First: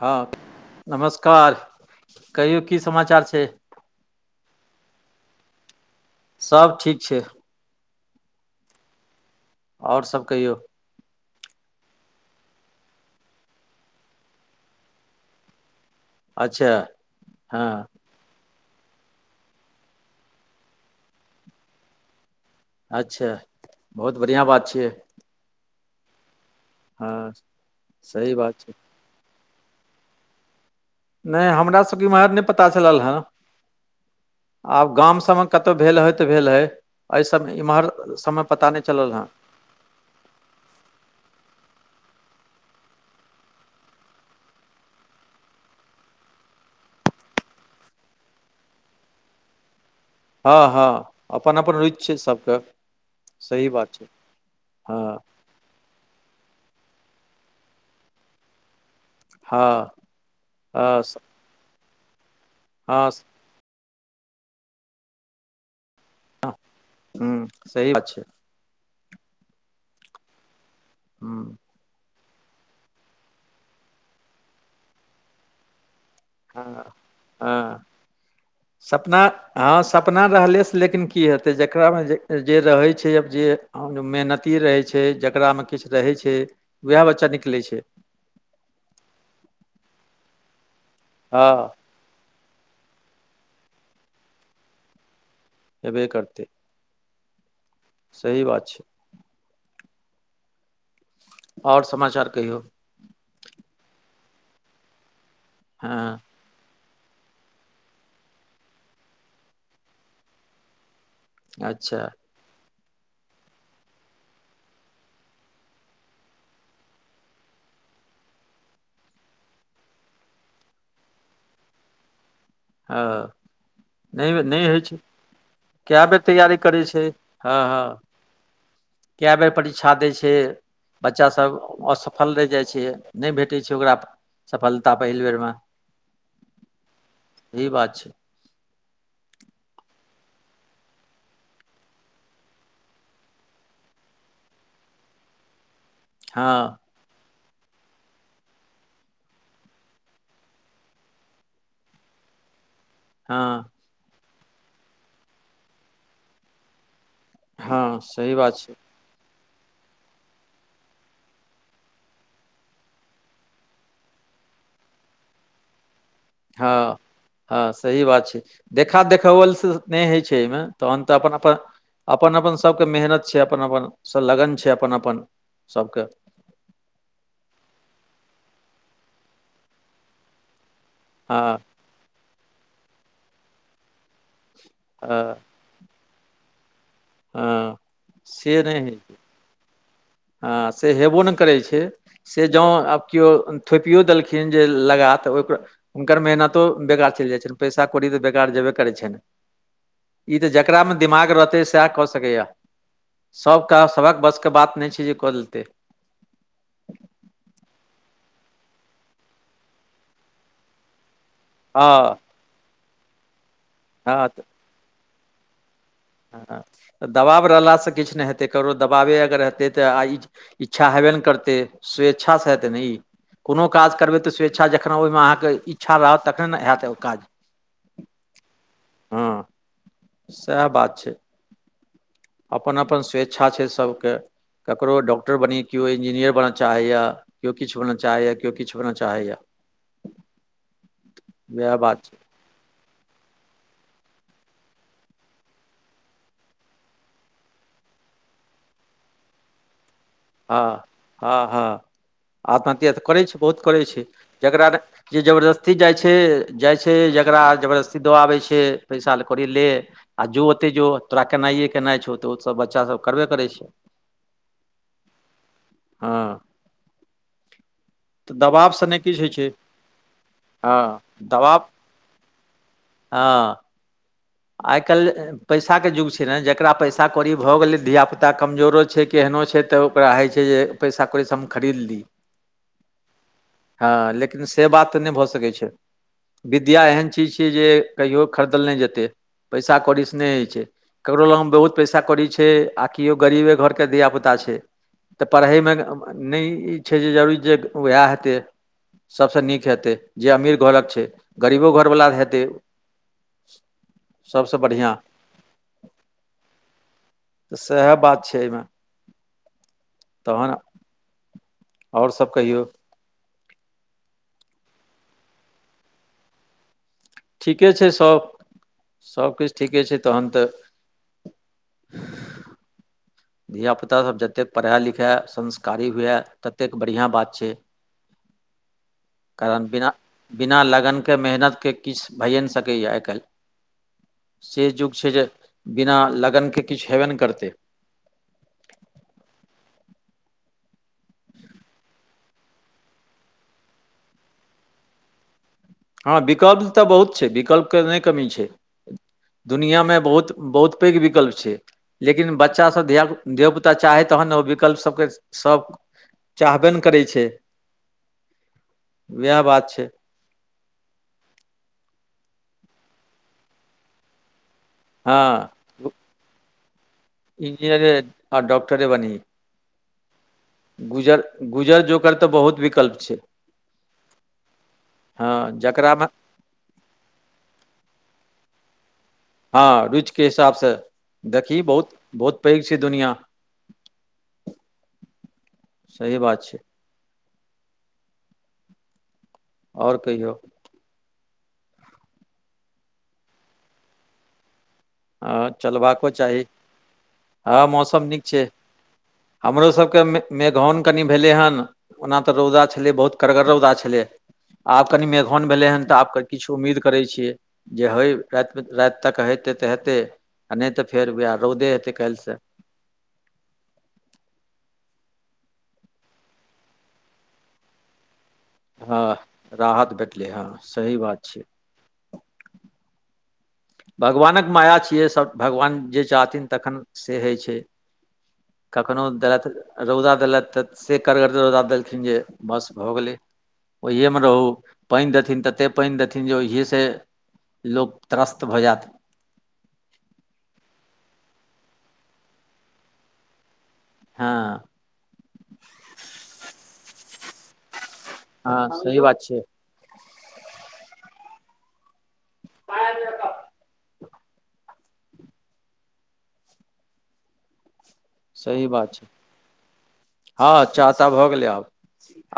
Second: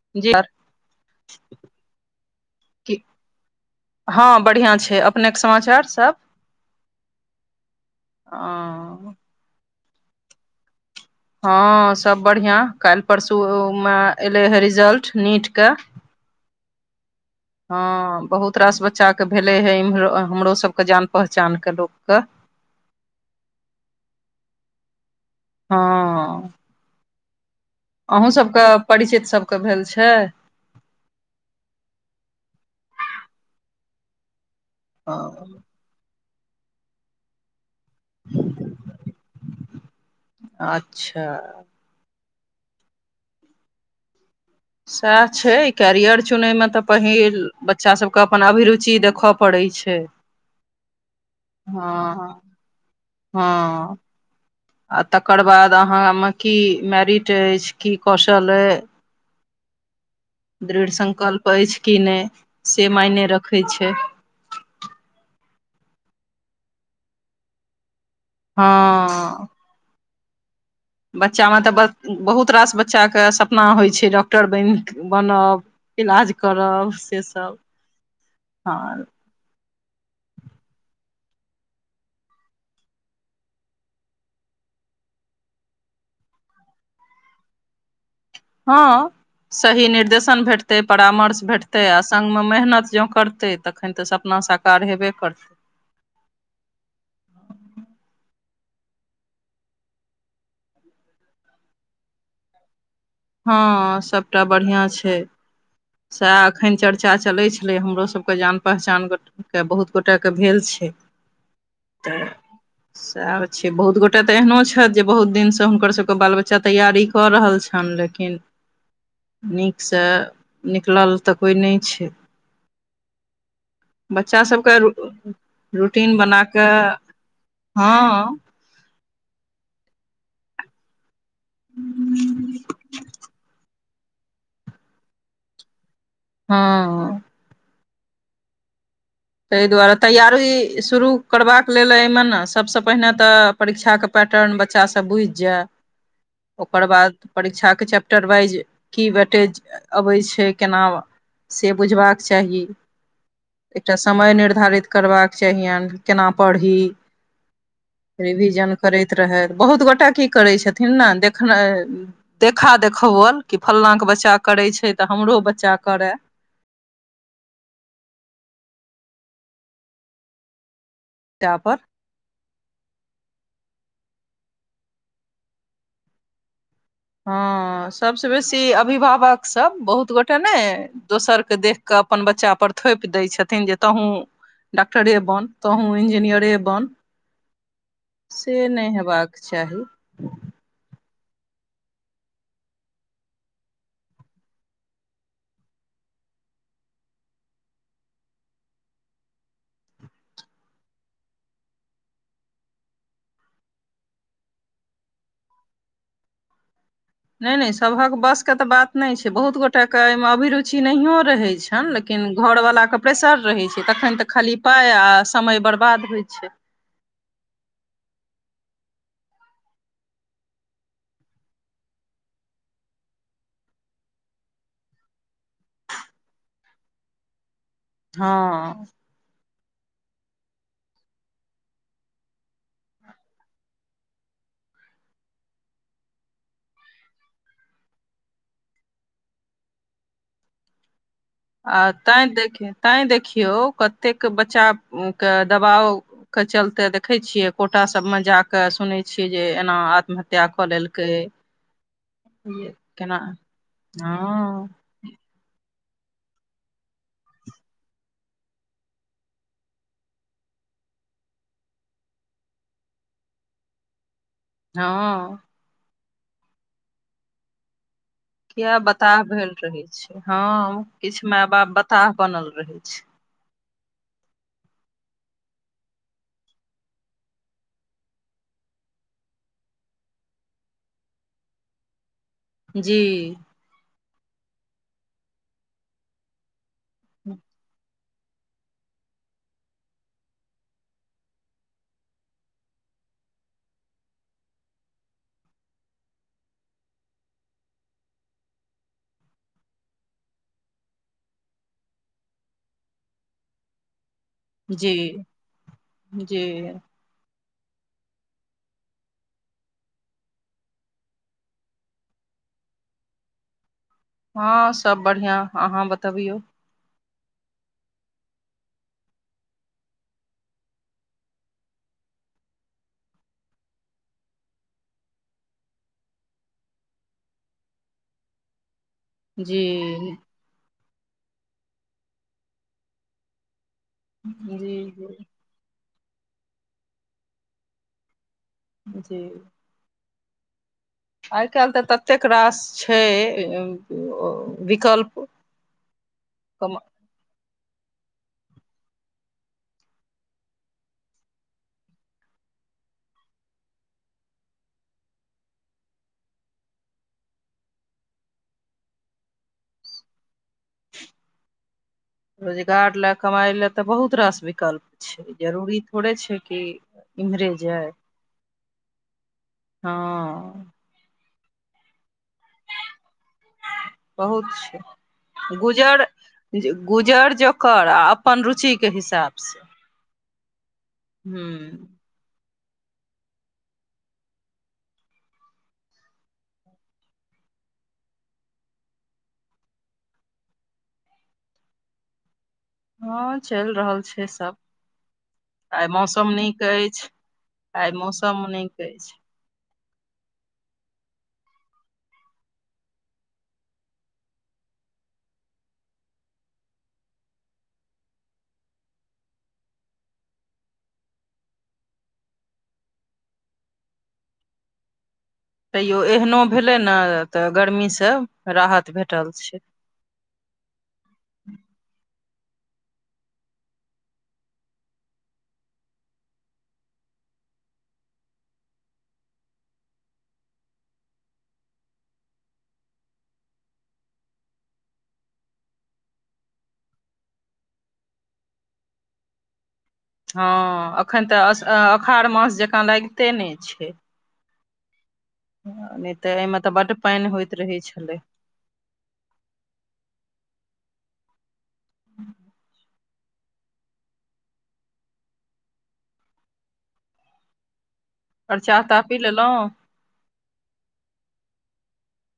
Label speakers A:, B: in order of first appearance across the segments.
A: हाँ,
B: जी
A: नमस्कार। कहियौ की समाचार छै।
B: हाँ बढ़ियाँ छै। अपनेक समाचार सब?
A: सब ठीक छै और सब कहियौ।
B: हाँ सब बढ़ियाँ। काइल परसु उमे एलै हे रिजल्ट नीट क।
A: अच्छा हँ
B: हाँ बहुत रास बच्चाके भेलऐ हे इमहरो, हमरो सबके जान पहचान क लोकके।
A: अच्छा बहुत बढ़ियाँ बात छियै।
B: हाँ
A: हाँ [unintelligible]
B: अहूँ सब क परिचित सब क भेल छै?
A: नै हमरा सबके इम्हर नै पता चलल ह। आब गाम सबमे कतउ भेल होइ, तऽ भेल होइ, ऐसब इम्हर सबमे पता नै चलल हँ।
B: अच्छा सैह छै, कैरियर चुनैमे तऽ पहिल, बच्चा सबके अपन अभिरुचि देखअ पड़ै छै।
A: हाँ हाँ, अपन अपन रुइच छै
B: हँ
A: सब कऽ। सही
B: हँ
A: बात छै। हाँ
B: अहाँ म कि मेरिट अईछ, की कौशल ए
A: हाँ
B: दृढ़ संकल्प अईछ कि नै से
A: हँ
B: मायने रखै छै।
A: ह हम्म सही बात छै।
B: हँऽ
A: ह
B: बच्चा म तऽ बड़ बहुत रास बच्चा क सपना होइ छै, डॉक्टर बैन बनब इलाज
A: हँ
B: करब से सब
A: हँ
B: हँ
A: सपना हँ सपना रहलेसँ लेकिन कि हेतै, जकरामे जे जे रहै छै आब जे हां जो मेहनती रहै छै, जकरामे किछु रहै छै, वएह बच्चा निकलै छै।
B: हँ सही निर्देशन भेटतै परामर्श
A: हँ
B: भेटतै आ संग में मेहनत जों करते तखन तऽ सपना साकार हेबे करतै।
A: हेबे करतै। सही बात छै। आओर समाचार कहियौ।
B: हँ सबटा बढ़ियां छै।
A: हां
B: सैह अखन चर्चा चलै छलै, हमरोसबके जान पहचान ग ट तैं बहुत गोटा क भेल छै।
A: अच्छा
B: सएह छै बहुत गोटे तऽ एहनो छथि, जे बहुत दिनसँ हुनकरसबके बाल बच्चा तैयारी कऽ रहल छनि ले किन नीकसँ निकलल तऽ कोइ नहि छै।
A: अँ
B: बच्चा सब कऽ रु
A: कए
B: रूटीन
A: बेर
B: बना
A: तैयारी
B: कऽ
A: करै छै हँ
B: हँ
A: कए बेर परीक्षा दै छै? बच्चासब असफल रहि जाइ छै, नहि भेटै छै ओकरा सफलता पहिल बेर म
B: हँ
A: ही बात छै।
B: ताहि दुआरे तैयारी शुरू करबाक लेल एहिमे न सबसँ पहिने तऽ परीक्षा क पैटर्न बच्चासब बुझि जाए
A: हँ
B: ओकर बाद परीक्षाके चैप्टर वाइज की भेटैछ अबै छै केना से बुझबाक चाही।
A: हँ
B: एकटा समय निर्धारित करबाक चाहियनि केना पढ़ी।
A: हँ सही बात
B: रिविजन
A: छै
B: करैत रहथि, बहुत गोटा की करै छथिन न देखनय देखा-देखौवल कि फंला के बच्चा करै छै तऽ, हमरो बच्चा करेंऽ।
A: हँ-हँ सही बात छै, देखा-देखौवल से नहि होइ छै एहिमे तहन तऽ
B: तै
A: अपन-अपन
B: पर
A: अपन-अपन सबके मेहनत छै, अपन-अपन स लगन छै, अपन-अपन सबके
B: हँ सबसँ बेसी अभिभावकसब बहुत गोटे नहि
A: हँ
B: दोसरके देख कऽ अपन बच्चापर थोपि दै छथिन, जे तहूँ डॉक्टरे
A: हँ
B: बन तहूँ इंजीनियरे बन,
A: हँ
B: से नहि हेबाक चाही।
A: अ से हेबो नहि करै छै। से जौं आब कियो थोपियो देलखिन जे लगा तऽ ओइक हुनकर मेहनतो बेकार चलि जाइ छनि, पैसा कौड़ी तऽ बेकार जेबे करै छनि। ई त जकरामे दिमाग रहतै, सएह कऽ सकैया। सबकाज सबक बसके बात नहि छै जे कऽ लेतै।
B: नहि-नहि सभक बस के तऽ बात नहि छै, बहुत गोटाे केए मे अभिरुचि नहियो रहे छै। छनि
A: हँ
B: लेकिन घरवलाके प्रेसर रहै छै तखन तऽ
A: हँ
B: खाली पाइ आ समय बर्बाद होइ
A: ह
B: छै
A: तऽ दबाव रहलासँ किछु नहि हेतै ककरो दबावे अगर हेतै तऽ आ ई इच्छा हेबे ने करतै, स्वेच्छा से हेतै ने ई कोनो काज करबै तऽ स्वेच्छा जखन ओहिमे अहाँके इच्छा रहत तखने ने हयैत ओ काज
B: हँ।
A: हँ, सएह बात छै। अपन अपन स्वेच्छा छै सभके। ककरो डॉक्टर बनी केओ इन्जीनियर बनऽ चाहैए। केओ किछु बनअ चाहैए केओ किछु बन चाहैए। उएह
B: आ
A: बात छै
B: तैं देखियौ तैं देखियौ कतेक बच्चा के दबाव के चलते देखै छियै कोटा सभमे जाकऽ सुनैत छियै जे एना आत्महत्या कऽ
A: हाँ
B: लेलकै
A: हाँ आत्महत्या तऽ
B: केना
A: करै छै बहुत करै छै,
B: हँ
A: जकरा जे जबरदस्ती जाइ छै जाइ छै जकरा जबरदस्ती दऽ आबै छै पैसा कौड़ी ले आ जो ओते जो तोरा केनाइए केनाइ छौ तऽ ओसभ बच्चा सब करबे करैत छै।
B: हँ।
A: हँ। तऽ
B: किया
A: दबावसँ नहि किछु
B: बताह
A: होइ छै
B: भेल रहे छै,
A: हँ
B: किछ माय
A: दबाव
B: बाप बताह बनल रहे छै।
A: हँ। आइ काल्हि। पैसाके युग छै ने जकरा पैसा कौड़ी भऽ गेलै धियापुता कमजोरो छै केहनो छै तऽ ओकरा होइ छै जे पैसा कौड़ी से सब चीज हम खरीदली, एमहर
B: जी।
A: हँ लेकिन से बात तऽ नहि भऽ सकैत छै न विद्या एहन चीज छियै जे कहियो खरीदल नहि जेतै पैसा कौड़ीसँ नहि होइ छै!। ककरो लग म बहुत पैसा कौड़ी छै आ केओ गरीबे घरके धि पुता छै तऽ पढ़ैमे नहि ई छै जे जरूरी जे उएह हेतै। सभसँ नीक हेतै जे अमीर घरक छै गरीबो, घरवला हेतै। सबसँ
B: जी
A: बढ़िआँ
B: जी
A: तऽ सएह बात छै एहिमे तहन। आओर सब कहियौ।
B: हँ सब बढ़िआँ अहाँ बतबियौ।
A: ठीके छै सब सबकिछु ठीके छै तहन तऽ धियापुतासभ जतेक पढ़ए लिखए संस्कारी हुए ततेक बढ़िआँ बात छै।
B: [inaudible]
A: कारण बिना बिना लगनके मेहनतके किछु भइए नहि सकैए आइ काल्हि से
B: जी
A: युग छै जे
B: जी
A: बिना लगनके किछु हेबे ने करतै।
B: जी। आइ काल्हि तऽ ततेक रास छै विकल्प
A: हँ विकल्प
B: कम
A: तऽ बहुत छै विकल्पके नहि कमी छै। दुनिआँमे बहुत बहुत पैघ विकल्प छै। लेकिन बच्चासभ धिया धियापुता चाहै तखन ओ विकल्प सभके सभ चाहबे ने करै छै वएह बात छै।
B: रोजगार लए कमाइ लए तऽ बहुत रास विकल्प
A: हँ
B: छै, जरूरी थोड़े छै कि इम्हरे
A: इंजनियरे
B: जाय
A: आ डॉकटरे बनए
B: हँ।
A: गुजर गुजर जकर तऽ बहुत विकल्प छै।
B: बहुत
A: हँ
B: छै गुजर
A: जकरामे
B: गुजर जोकर आ अपन रुचि के हिसाब से
A: हँ रुच के हिसाबसँ देखी बहुत बहुत पैघ छै, दुनिया सही बात छै। और कहियौ।
B: हँ चलि रहल छै सब।
A: हँ
B: आइ
A: चलबाको
B: मौसम
A: चाही
B: नीक अछि
A: हँ
B: आइ
A: नीक छै
B: मौसम नीक अछि।
A: हमरो सभके मे मेघौन कनि भेलै हन ओना तऽ रौदा छलै बहुत कड़गर रौदा छलै। आब कनि मेघन भेलै हन तऽ आब किछु उम्मीद करै छियै। जे होइ रातिमे राति तक हेतै तऽ हेतै आ नहि तऽ फेर उएह रौदे हेतै काल्हिसँ
B: तैयो एहनो भेलै ने तऽ गर्मीसँ
A: हँ राहत भेटलै हँ सही बात छै। भगवानक माया छियै सभ भगवान जे चाहथिन तखन से होइ छै। कखनो देत रौदा देलैथ तऽ से करगर रौदा देलखिन जे बस भऽ गेलै। ओहिेये मे रहू पानि देथिन तते पानि देथिन जे ओहिसँ लोक त्रस तऽ भऽ जायत
B: हँ एखन तऽ अ आखर मास अल कुमारमास जँकाँ लागिते नहि छै।
A: हँ।
B: नय तऽ एहिमे तऽ बड्ड पानि होइत रहैत छलै।
A: हँ सही बात छै।
B: ह
A: आ [unintelligible]
B: आओर
A: सही
B: चाह
A: बात
B: ताह
A: छै
B: पी लेलहुँ
A: हँ चाह ताह भऽ गेलै आब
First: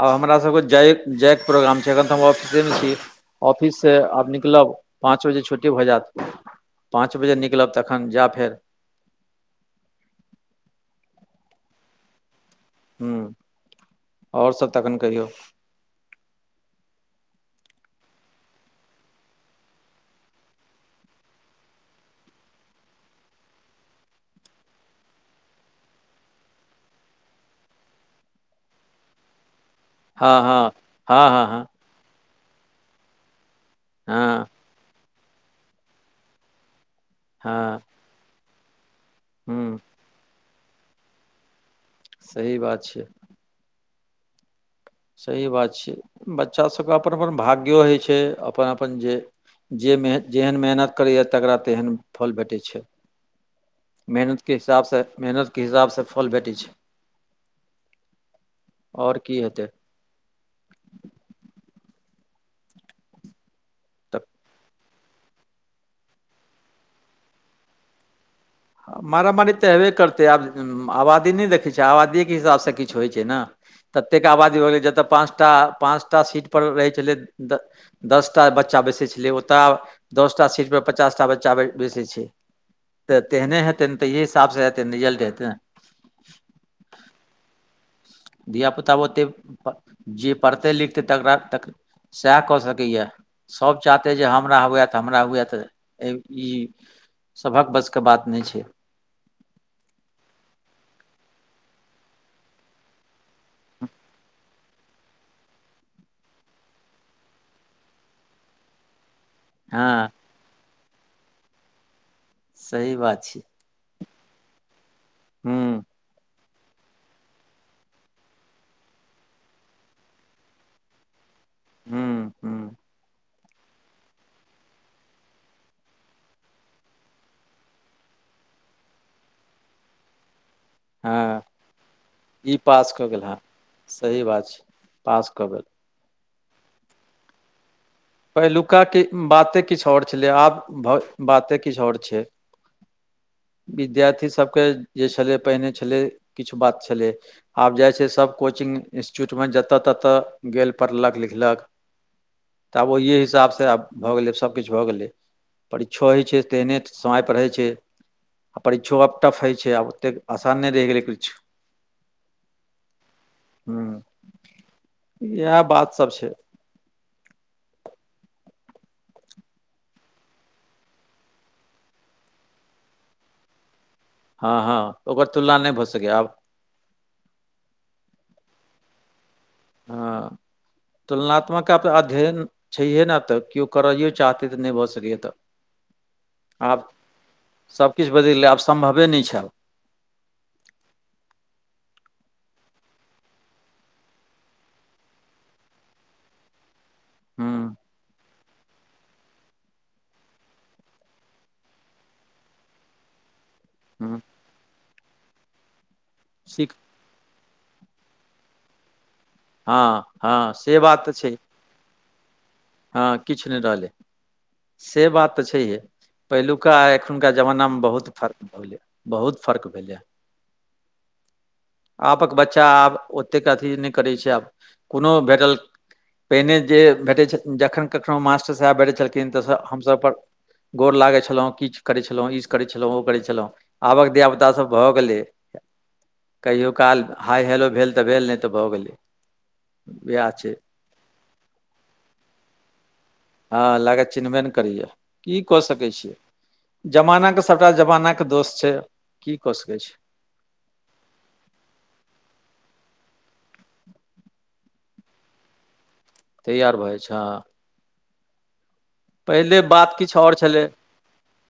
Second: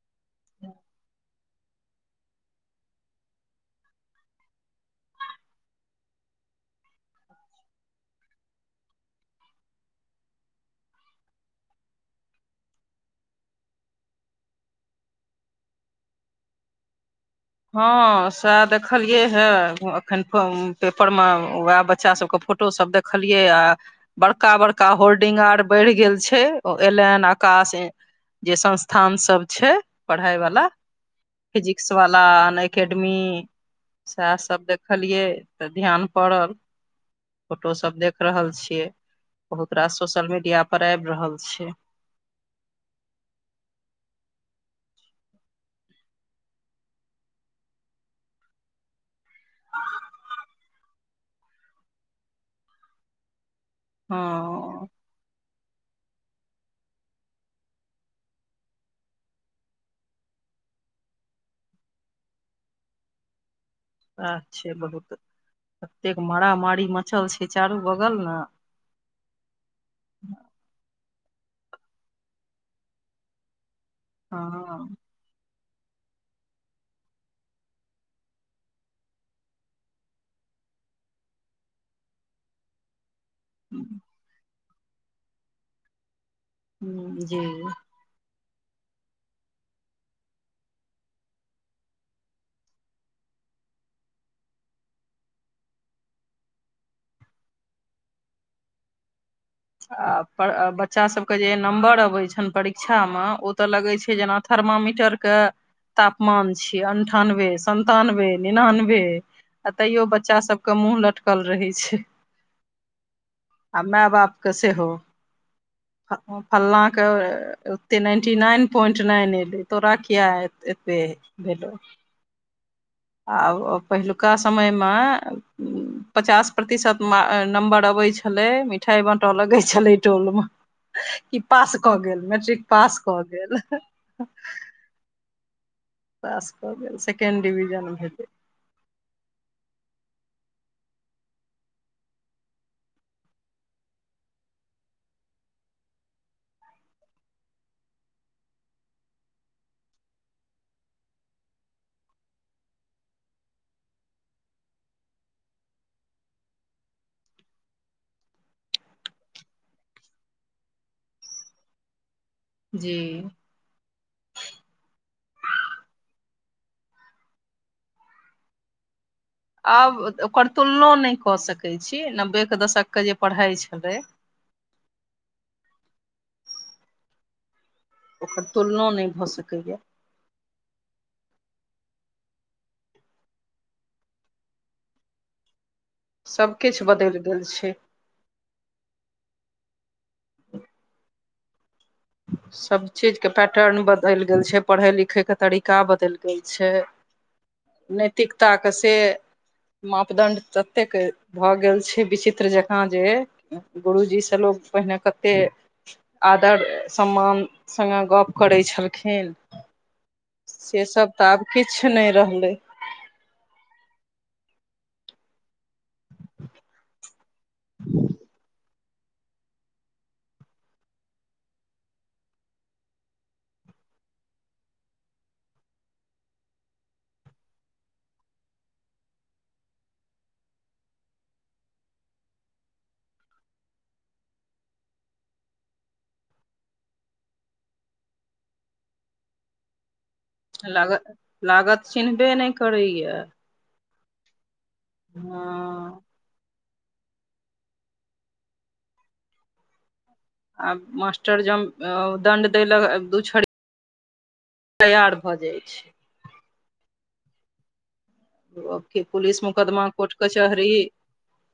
A: आ हमरा सबके जाय जायके प्रोग्राम छै एखन तऽ हम ऑफिसे मे छी। ऑफिस से आब निकलब पाँच बजे छुट्टी भऽ जायत। पाँच बजे निकलब तखन जायब फेर ह्मँ ओर सब तखन कहियौ।
B: हँ सएह देखलियै हे एखन कऽ पेपर मे उएह बच्चा सबके फोटो फोटो सब देखलियै आ। बड़का बड़का होल्डिंग आर बढ़ि गेल छै एलेन हेन आकाश जे संस्थानसभ छै। पढ़ाई
A: हँ
B: वाला
A: हँ हँ हँ हँ
B: फिजिक्स वाला अन एकेडमी स
A: हँ
B: सब देखलियै तऽ ध्यान पड़ल
A: हँ
B: फोटोसभ देख रहल छियै। बहुत
A: हूँ
B: रास सोशल मीडिया पर आबि रहल छै।
A: सही बात छै। सही बात छैय बच्चा सबके अपन -अपन भाग्यो होइ छै अपन -अपन जे जे मेन जेहन मेहनत करैए तकरा तेहन फल भेटैत छै।
B: हँ
A: मेहनत के हिसाबसँ मेहनत। के हिसाबसँ फल भेटै छै आओर की हेतै। तऽ
B: वएह छै बहुत एतेक मारामारी मचल छै चारू बगल न
A: मरा मरी तेए करतै आब आबादी नहि देखै छियै आबादियएके हिसाबसँ किछु होइत छै ने ततेक आबादी भऽ गेलै
B: हँ
A: जतय पाँच टा पाँच टा सीटपर रहै छलै। दसटा बच्चा बैसै छलै ओतय दस टा सीट परर पचास टा बच्चा बैसै छै। तऽ तेहने हेतैन ते ऐ हिसाब से हेतैन रिजल्ट हेतैन ने
B: जी।
A: धियापुता ओतेक जे पढ़तै लिखतै तकरा तक सैह कऽ सकैये। सभ चाहतै जे हमरा हुए त हमरा हुए त एहि ई सभक वस के बात नहि छै।
B: आ बच्चासभके जे नम्बर अबैत छनि परीक्षामे ओ तऽ लगैत छै जेना थर्मामीटर के तापमान छियै अन्ठानबे सन्तानबे निनानबे आ
A: हँ
B: तैयो बच्चा सबके मुँह लटकल रहै छै।
A: सही बात छै।
B: आ मार बाप के सेहो
A: हूं।
B: फल्लाँके ओते नाइन्टी नाइन पोइंट नाइन एयलै तोरा किया एतबे हेलो
A: हूँ हूँ
B: अ ओ पेहलुका समय मे पचास प्रतिशत नम्बर अबै छलैय, मिठाई बाँटऽ लगै छलैये टोल मे
A: हँ
B: ई पाह कऽ गेल मैट्रिक पास कऽ गेल
A: सही बात छै पास कऽगेल
B: पास कऽ गेल सेकेंड डिविजन भेलै
A: पहिलुका कि बाते किछ और छलै आब भ बाते किछ और छै विद्यार्थी सभके जे छलै पहिने छलै किछ बात छलै आब जाइ छै सब कोचिंग इन्स्टिट्यूटमे जतऽ ततऽ गेल पढ़लक लिखलक तऽ आब ओहि हिसाबसँ आब भऽ गेलै सभ किछ भऽ गेलै परीक्षो होइ छै तेहने समय पर होइ छै आ परीक्षो आब टफ होइ छै आब ओतेक आसान नहि रहि गेलै किछ
B: जी।
A: हूं, यैह बात सब छै
B: आब ओकर तुलनो नहि कऽ सकैत छियै, नब्बेके दशकके जे पढ़ाइ छलै
A: हँ हँ ओकर तुलना नहि भऽ सकैए आब
B: ओकर तुलनो नहि भऽ सकैए
A: हँ तुलनात्मक आब अध्ययन छैहे नै तऽ केओ करैओ चाहतै तऽ नहि भऽ सकैए तऽ
B: सभ किछ बदलि गेल छै
A: सब किछ बदलि गेलै आब सम्भवे नहि छै आब
B: सभ चीजके पैटर्न बदलि गेल छै, पढ़य लिखयके तरीका बदलि गेल छै
A: हूँ
B: नैतिकताके से मापदंड ततेक भऽ गेल छै विचित्र जकाँ जे गुरूजी
A: हूँ
B: सँ लोक पहिने कतेक आदर
A: सीख
B: सम्मान संगे गप करै छलखिन
A: हँ हँ
B: से
A: बात
B: सब तऽ
A: छै
B: आब किछ नहि रहलै
A: हँ किछ नहि रहलै से बात तऽ छैहे, पहिलुका एखुनका जमाना में बहुत फर्क भऽ गेलै बहुत फर्क भेलैये आबक बच्चा आब ओतेक अथी करै छै आब कोनो भेटल पहिने जे भेटै छत जखन कखनो मास्टर साहेब भेटैत छलखिन त हमसभ प्र गोड़ लागै छलहुँ किछ करै छलहुँ ईज करै छलहुँ ओ करै छलहुँ आबक धिया पुता सभ भ गेलै कहियो काल हाइ हेलो भेल त भेल नै त भ गेलै बिहा छै
B: लागत लागत चिन्हबे नै करैय
A: हँ लागत चिन्हबे नै करैए की क सकै
B: हँ
A: छियै जमाना के सभटा जमाना के दोस छै की क सकै छी
B: आब मास्टर जम अ दंड देलक दू छड़ी तैयार भ जाइ छैय
A: तैयार भ जाइ छै ह
B: ओकी पुलिस मुोकदमा
A: बात
B: कोर्ट
A: किछु आओर छलै
B: कचहरी